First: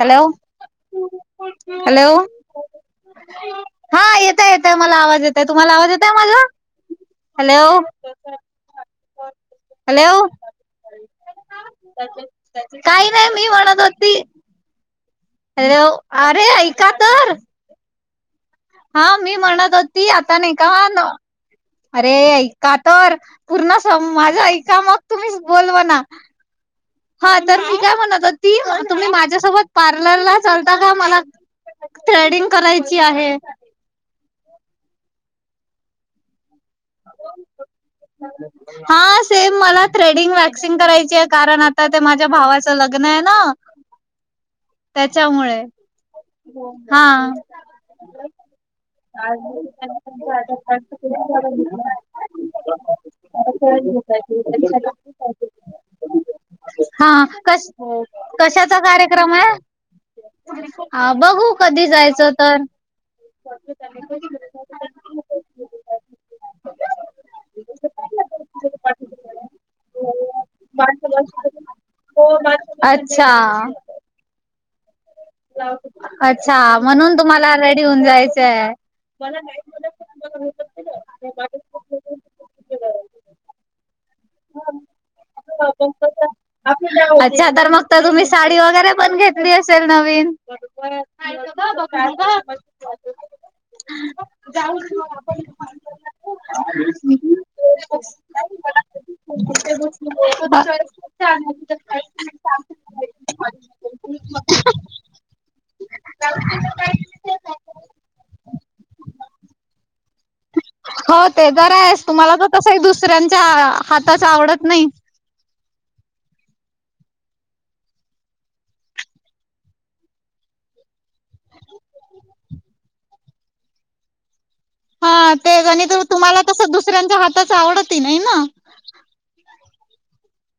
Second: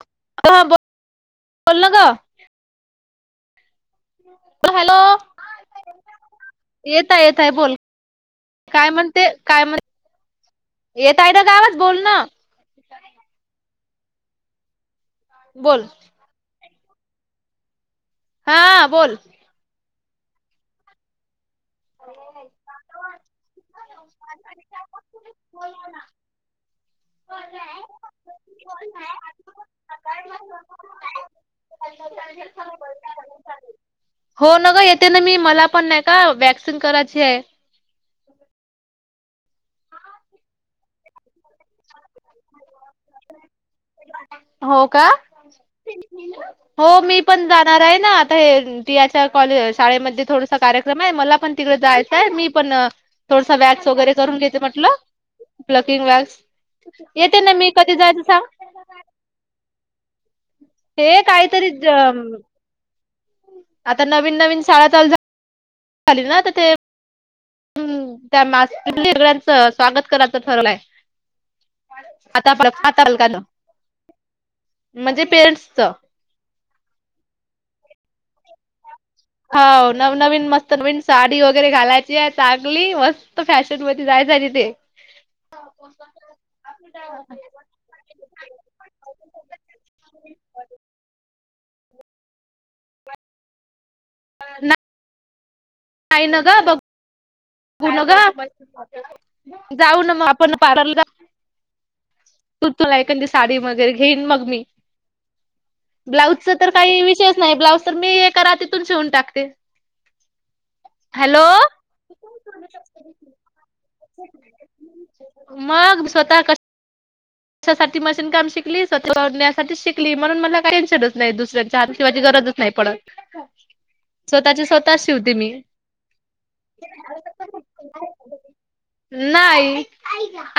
Hello हा बोल ना ग हॅलो हा येतय येतय मला हॅलो आवाज येतय तुम्हाला आवाज येतय माझा येत आहे येत आहे बोल हॅलो काय म्हणते काय म्हण हॅलो येत आहे ना गावच बोल ना काही नाही मी म्हणत होती हॅलो बोल अरे ऐका तर हा मी म्हणत होती आता नाही का ह अरे ऐका तर पूर्ण स माझं ऐका मग तुम्हीच बोलव ना हा तर ती काय म्हणत ती तुम्ही माझ्यासोबत पार्लरला चालता का मला थ्रेडिंग करायची आहे हो न ग येते ना मी मला पण नाही का वॅक्सिन करायची आहे हा सेम मला थ्रेडिंग वॅक्सिंग करायची आहे कारण आता ते माझ्या भावाचं लग्न आहे ना [inaudible] हो का त्याच्यामुळे हो हा मी पण जाणार आहे ना आता शाळेमध्ये थोड कार्यक्रम आहे मला पण त जायचंय मी पण थोड वॅटस वगैरे करून घेते म्हटलं प्लकिंग वॅक्स हा येते ना कश मी कधी जायच सांग कशाचा कार्यक्रम आहे हे बघू काहीतरी कधी जायच तर आता नवीन नवीन शाळा चालू झा ना त ते हम्म त्याथ सगळ्यांचं स्वागत करायचं ठरलंय आता आताल का अच्छा. ना अच्छा म्हणून तुम्हाला रेडी होऊन जायचंय हो नवनवीन मस्त नवीन साडी वगैरे घालायची आहे चांगली मस्त फॅशनमध्ये झा ते अच्छा तर मग तर तुम्ही साडी वगैरे पण घेतली असेल नवीन दोका का जा नाही न ग बघू न ग म [inaudible] जाऊ ना मग आपण पार्लरला गष्ट तू तुलायकण ती साडी वगैरे घेईन मग मी ब्लाऊजचा तर काही विषयच नाही ब्लाऊज तर मी एका रातीतून शिवून टाकते हो हॅलो ते जरा आहेस तुम्हाला तर तस एक दुसऱ्यांच्या हाताच आवडत नाही मग ब स्वतः क त्याशाठी मशीन काम शिकली सवण्यासाठी शिकली म्हणून मला काही टेन्शनच नाही दुसऱ्यांच्यािवा गरज नाही पडत स्वतःची स्वतः [inaudible] हा शिवते मी. ते गणित तुम्हाला तस दुसऱ्यांच्या हाताच आवडत नाही ना नाही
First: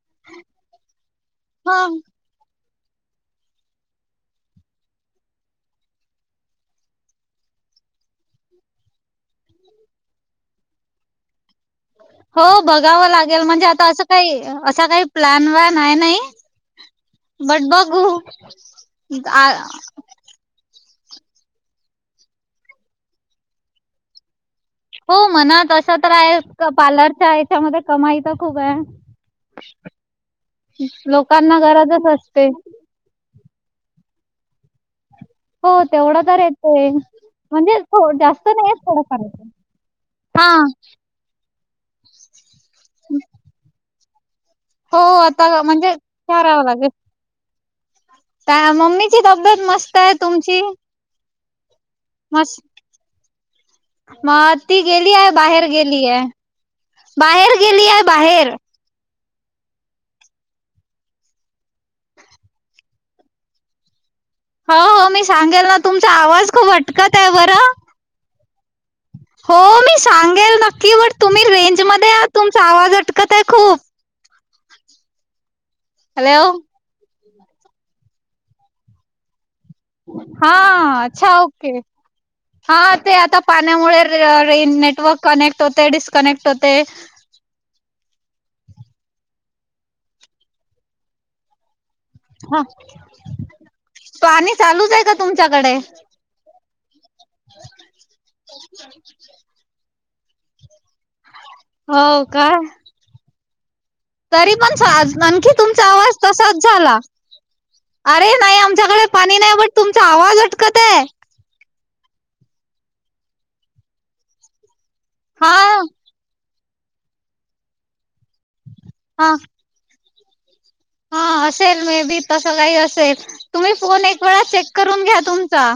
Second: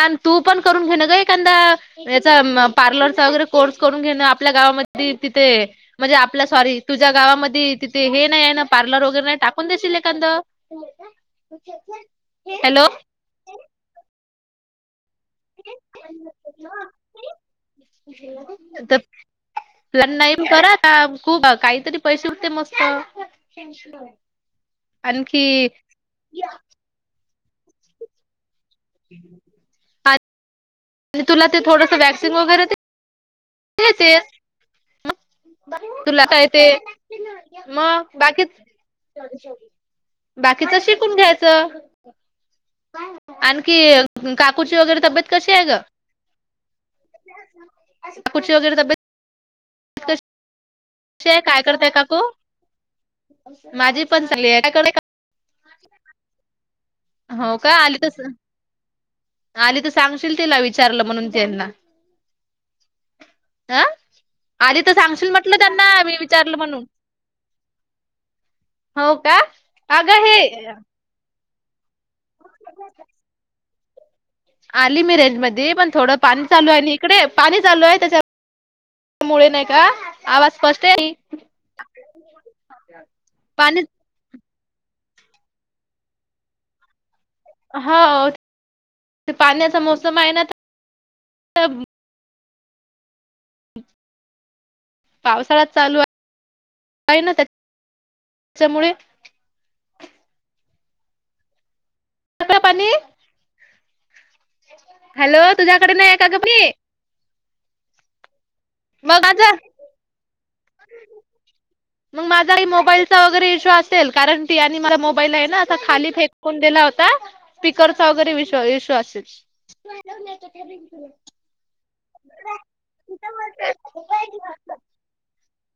आणि तू पण करून घेण ग एखदाा हा. याचा पार्लरचा वगैरे कोर्स करून घेण आपल्या गावामध्ये तिथे म्हणजे आपल्या सॉरी तुझ्या गावामध्ये तिथे हे नाही आहे ना पार्लर वगैरे नाही टाकून देशील एखंद हो बघावं लागेल म्हणजे आता असं काही असं काही प्लन वान आहे नाही बट तर बघू आ प्लॅन नाही करा खूप काहीतरी पैसे उठते मस्त हो आणखी म्हणत असं तर आहे पार्लरच्या याच्यामध्ये कमाई तर क का आणि तुला ते थोडस वॅक्सिंग असते वगैरे ह हो तेवढं तुला तर काय ते येते. म्हणजे मग जास्त बाकीच नाही थोडं करायचं हा बाकीच शिकून घ्यायचं आणखी काकूची हो वगैरे तब्येत कशी आता आहे ग? म्हणजे च राहावं लागेल काकूची का वगैरे तब्येत मम्मीची तब्येत मस्त आहे तुमची ते काय करताय काकू मस्त माझी पण चांगली आहे मग काय ती करताय गेली आहे बाहेर गेलीय हो बाहेर का आली गेलीय तर बाहेर आली तर सांगशील तिला विचारलं म्हणून त्यांना हं हो आधी तर हो मी सांगशील म्हटलं सांगेल ना त्यांना तुमचा मी आवाज विचारलं खूप म्हणून अटकत आहे बरं हो का अग हे त्या मध्ये तुमचा आवाज अटकत आहे खूप आली मी रेंट मध्ये पण थोडं पाणी हॅलो चालू आहे इकडे पाणी चालू आहे त्याच्यामुळे नाही का हा आवाज स्पष्ट आहे अच्छा ओके हा ते आता पाणी पाण्यामुळे रे अ न नेटवर्क कनेक्ट होते डिस्कनेक्ट होते हो पाण्याचा मोसम आहे ना हा पाणी चालूच आहे का तुमच्याकडे का ना त्या त्याच्यामुळे हो काय सगळं पाणी तरी पण हॅलो आणखी तुमचा तुझ्याकडे नाही आहे आवाज का ग तसाच पाणी झाला अरे नाही तुमच्याकडे मग पाणी माझा नाही बट तुमचा आवाज अटकत आहे मग माझा ही मोबाईलचा वगैरे इशू असेल कारण त्या नी मला मोबाइल आहे हा ना खाली फेकून दिला होता स्पीकर चा वगैरे इश्शु असेल हा. हा असेल मेबी तस काही असेल तुम्ही फोन एक वेळा चेक करून घ्या तुम चा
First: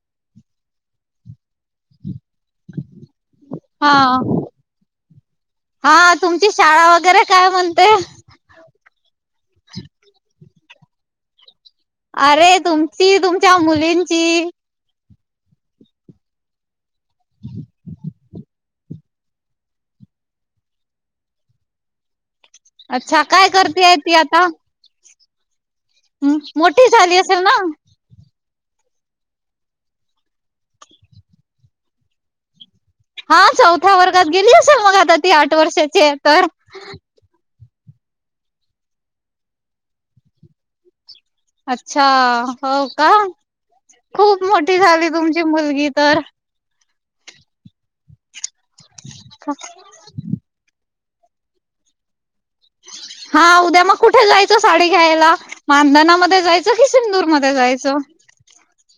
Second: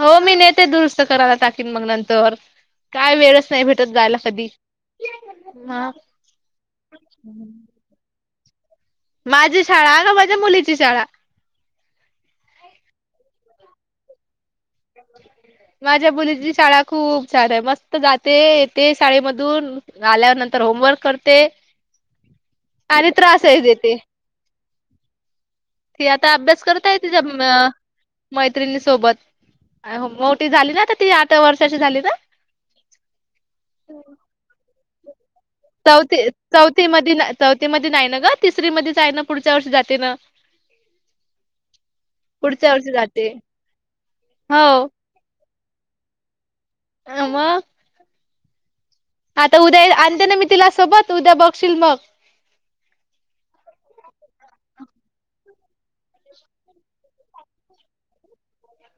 हो मी नेते दुरुस्त करायला टाकीन मग नंतर काय वेळच नाही भेटत जाायला हा कधी म हा तुमची शाळा वगैरे काय म्हणते माझी शाळा का माझ्या मुलीची शाळा अरे तुमची तुमच्या मुलींची माझ्या मुलीची शाळा खूप छान आहे मस्त जाते ते शाळेमधून आल्या नंतर होमवर्क करते आणि अच्छा काय त्रासही करतेय देते ती आता? ते आता अभ्यास मोठी करताय झाली तिजा असेल ना? मं मैत्रिणी सोबत मोठी झाली ना आता ती आठ वर्षाची झाली ना हा चौथ्या वर्गात गेली असल मग आत चौथी चौथी मधी ना चौथ मधि नाय न ग तिसरी मध्येच आहे ना पुढच्या वर्षी जाते न. अच्छा हो का खूप मोठी हो झाली तुम ची मुलगी तर अ म आता उद्या आणते ना मी तिला सोबत उद्या बघशील मग [inaudible] हा उद्या मग कुठे जायचं साडी घ्यायला मांधनामध्ये जायचं की सिंदूरमध्ये जायचं. [inaudible]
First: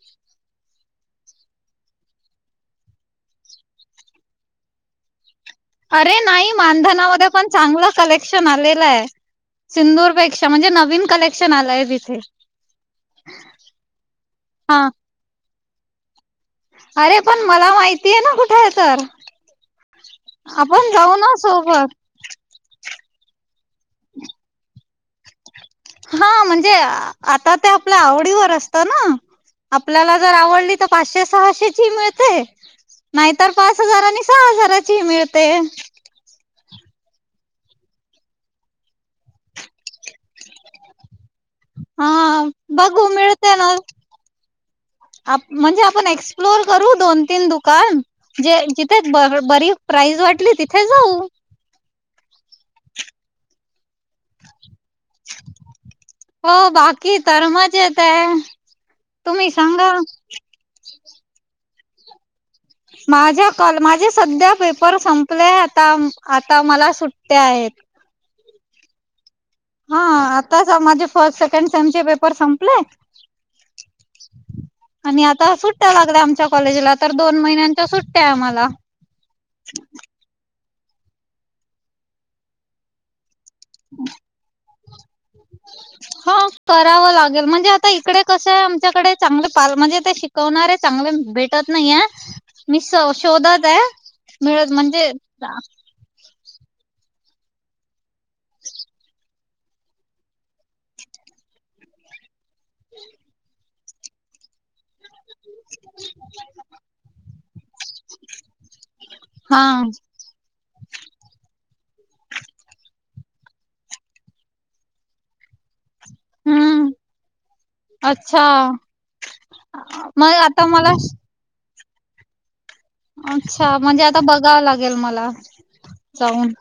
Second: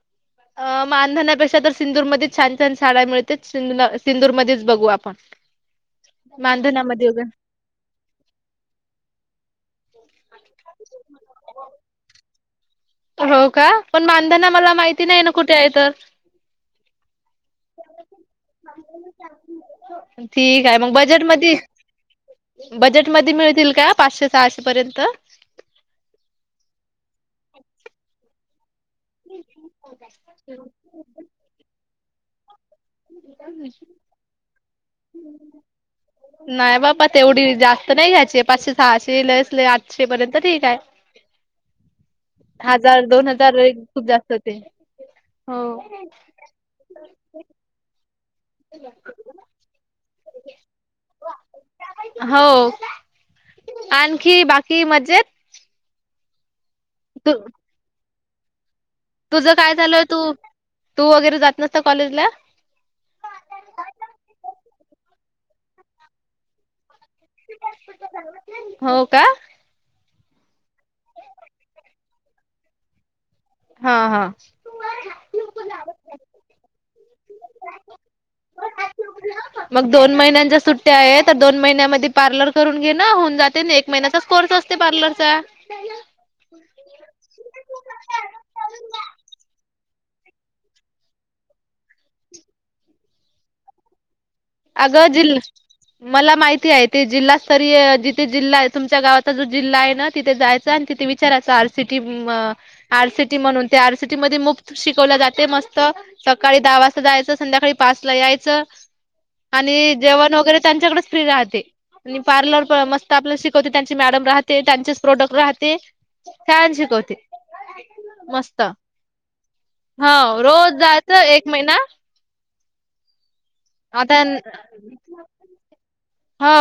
अ मानधनापेक्षा तर सिंदूरमध्येच छान छान साड्या मिळतेत सिंदू सिंदूरमध्येच बघू आपण. अरे नाही मानधनामध्ये पण चांगलं कलेक्शन आलेलं आहे. सिंदूरपेक्षा म्हणजे नवीन कलेक्शन आलय तिथे. हो का पण मांधणा मला हा माहिती नाही ना कुठे आहे तर अरे पण मला माहिती ये ना कुठे ये तर ठीक आहे आपण मग जाऊ ना. बजेटमध्ये सोबत बजेटमध्ये मिळतील. का पाचशे सहाशे पर्यंत हा म्हणजे आता त्या आपल्या आवडीवर असत ना आपल्याला जर आवडली तर पाचशे सहाशे ची मि ळते नाहीतर पाच हजार आणि सहा हजाराची ही मिळते. प तेवढी जास्त नाय घ्यायची पाचशे सहाशे लयच लय आठशे पर्यंत ठीक आहे. हा हजार बघू दोन हजार एक खूप जास्त होते. आप हो म्हणजे आपण एक्सप्लोर करू दोन तीन दुकान जे जिथे ब बरी प्राईज वाटली तिथे जाऊ. हो आणखी बाकी मज्जेत हो बाकी तर मजेत ये. तुझं काय चालूय तू तू वगैरे जात नसत कॉलेज ला माझ्या कल माझे सध्या पेपर संपले आता आता मला सु ट्या आहेत. हो का हा आताच माझे फर्स्ट सेकंड टर्म चे पेपर संपले. हा हा आणि आता सुट्ट्या लागल्या आमच्या कॉलेजला तर दोन महिन्यांच्या सुट्ट्या य आम्हाला मग दोन महिण्यात ट्या आहे आता दोन महिन्यामध्ये पार्लर करून घे ना होऊन जाते ना एक महिनचाच कोर्स असते पार्लर. हा करावं लागेल म्हणजे आता इकडे कसंय च्याकडे चांगले पाल म्हणजे ते शिकवणारे चांगले भेटत नाही ये मी सो शोधतये. अगं जिल मला माहिती आहे ते जिल्हास्तरीय जिथे जिल्हा आहे तुमच्या गावात तो जो जिल्हा आहे ना तिथे जायचा आणि तिथे विचारायच आर सि टी मं आर सि टी म्हणून त्या आर सिटी मध्ये मुक्त शिकवलं जाते मस्त सकाळी दहा वाजता जायचं संध्याकाळी पाच ला यायचं. हा आणि जेवण वगैरे त्यांच्याकडेच फ्री राहते आणि पार्लर मस्त आपला शिकवते त्यांचे मॅडम राहते त्यांचेच प्रोडक्ट राह हा ते छान हम्म शिकवते. अच्छा मस्त हा मग आता रोज मला जायचं एक महिना अच्छा म्हणजे आता बघावं लागेल मला हो जाऊन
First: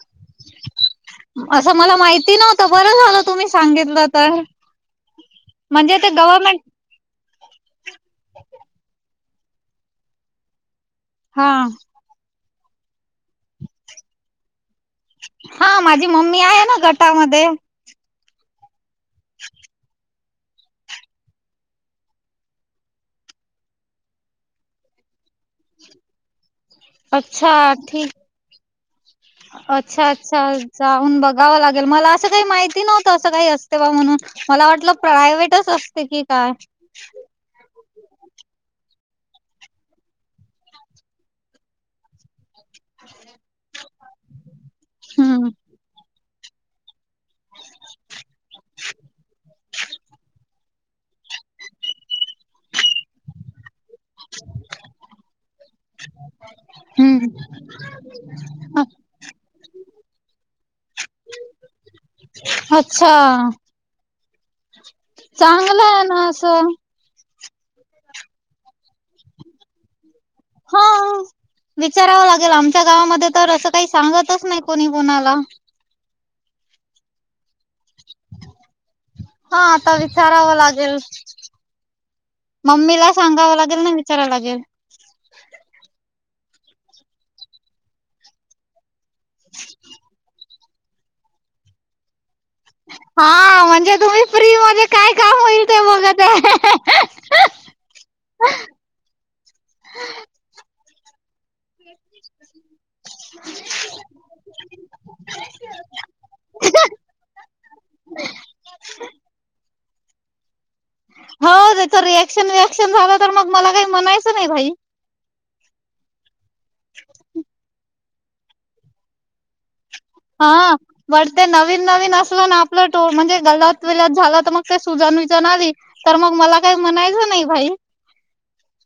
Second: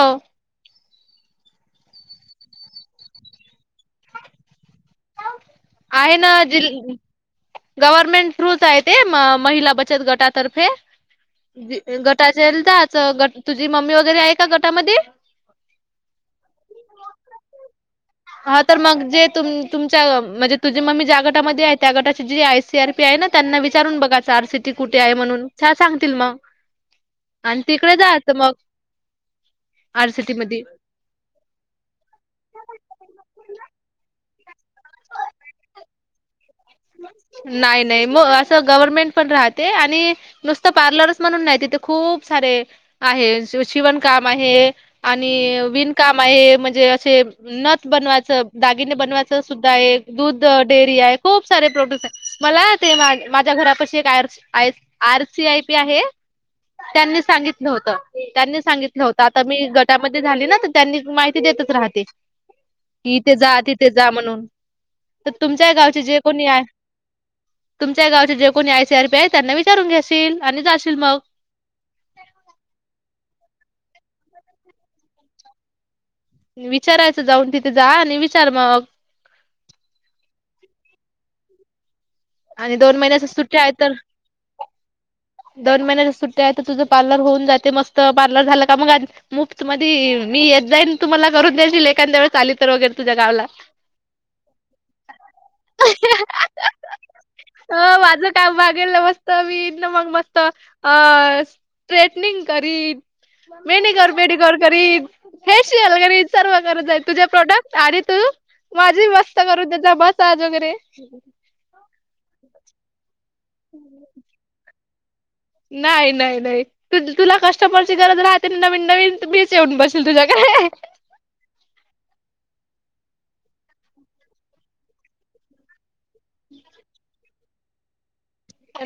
असं मला माहिती नव्हतं बरं झालं तुम्ही सांगितलं तर. म्हणजे ते आयन गव्हर्मेंट जिल. गव्हर्नमेंट थ्रूच आहे ते महिला बचत गटातर्फे. हा गटाचेलदाच गट तुझी मम्मी वगैरे आहे का गटामध्ये. हा माझी मम्मी आहे ना गटामध्ये. हा तर मग जे तुम तुमच्या म्हणजे. तुझे मग मी ज्या गटामध्ये आहे त्या गटाची जी आय सी आर पी आहे ना त्यांना विचारून बघा च आर सीटी कुठे आहे म्हणून. सांगतील मग. अच्छा आणि तिकडे ठीक. जायचं मग अच्छा आरसीटी अच्छा मध्ये जाऊन बघावं लागेल मला असं काही माहिती नव्हतं असं काही असते बा म्हणून. मला वाटलं प्रायव्टच असते की काय. नाही नाही मग असं गव्हर्मेंट. पण राहते आणि नुसत पार्लरच म्हणून नाही तिथे खूप सारे. आहे शिवणकाम आहे हम्म. आणि विणकाम आहे. म्हणजे असे नथ बनवायचं दागिने बनवायच सुद्धा एक दूध डेअरी आहे खूप. से प्रोडक्ट मला माझ्यारा. आर सी आय पी आहे. त्यांनी हम्म सांगितलं होत त्यांनी सांगितलं होत आता मी गटामध्ये झाली ना तर त्यांनी माहिती देत. राहते अच्छा की इथे जा तिथे जा म्हणून तर तुमच्या चांगलं गावचे आहे जे ना कोणी आहे असं. तुमच्या गावचे जे कोणी आय सीआर पी आहे त्यांना विचारून घ्यास. हा विचाराव लागेल आमच्या गावामध्ये तर अस. काही सांगतच नाही कोणी कोणाला. विचारायचं जाऊन तिथे. जा आणि विचार मग हा आता विचारावं लागेल. आणि दोन मम्मीला महिन्याच्या सांगावं सुट्ट्या आहेत लागेल तर ना विचारावं लागेल. दोन महिन्याच्या सुट्ट्या तुझं पार्लर होऊन जाते मस्त पार्लर झाला का मग मुफ मध्ये मी. जाईन तुम्हाला करून देतील एखाद्या वेळेस. आली तर वगैरे तुझ्या गावला. हा म्हणजे तुम्ही फ्री मध्ये काय काम होईल ते बघत. अ माझ काम भागेल मस्त मी ना मग मस्त अ. स्ट्रेटनिंग करीन. मॅनिक्युअर पेडिक्युअर करीन, फेशीयल करीन सर्व करत जाईन तुझे प्रोडक्ट आहे तू. माझी व्यवस्था करू त्याचा बसाज वगैरे. हो त्याच रिएक्शन विएक्शन झालं तर मग मला काही म्हणायचं नाही भाई. नाही नाही नाही त तुला कस्टमरची गरज राहते नवीन नवीन बीच येऊन बस. हा वरते नवीन नवीन अस. ना आपलं ट म्हणजे गलात विलात झाला तर मग ते सुजान विजान आली. तर मग मला काही म्हणायचं नाही भाई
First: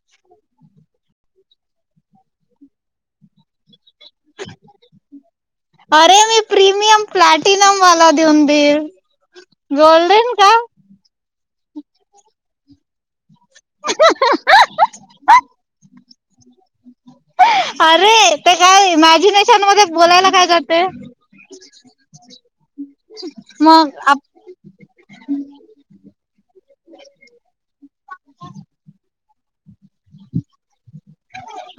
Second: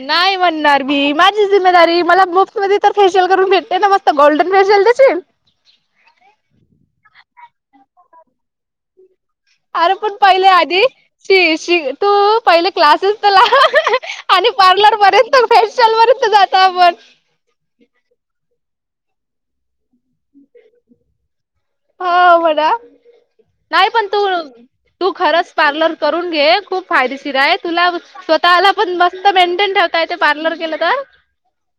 नाही म्हणणार मी माझी जिमेदारी मला बक्स मध्ये तर खे भेते ना मस्त गोल्डन फेशल त्या अरे मी प्रीमियम प्लॅटिनम वाला देऊन बेल अरे पण पहिले आधी श श तू पहिलं क्लासेस तर आणि पार्लरपर्यंत फेलर्यंत जात आपण अरे ते काय इमॅजिनेशन मध्ये बोलायला काय जात. नाय पण तु तू खरंच पार्लर करून घे खूप फायदेशीर आहे तुला स्वतःला पण मस्त मेंटेन ठाक.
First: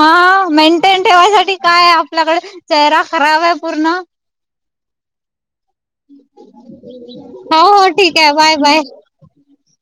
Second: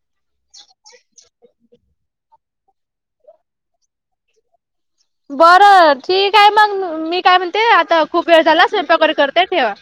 हा मेंटेन ठेवायसाठी काय? आपल्याकडे चेहरा खराब आहे पूर्ण. बरं ठीक आहे मग मी काय हो म्हणते हो आता ठीक खूप आहे वेळ बाय झाला बाय स्वयंपाक करते ठेवा.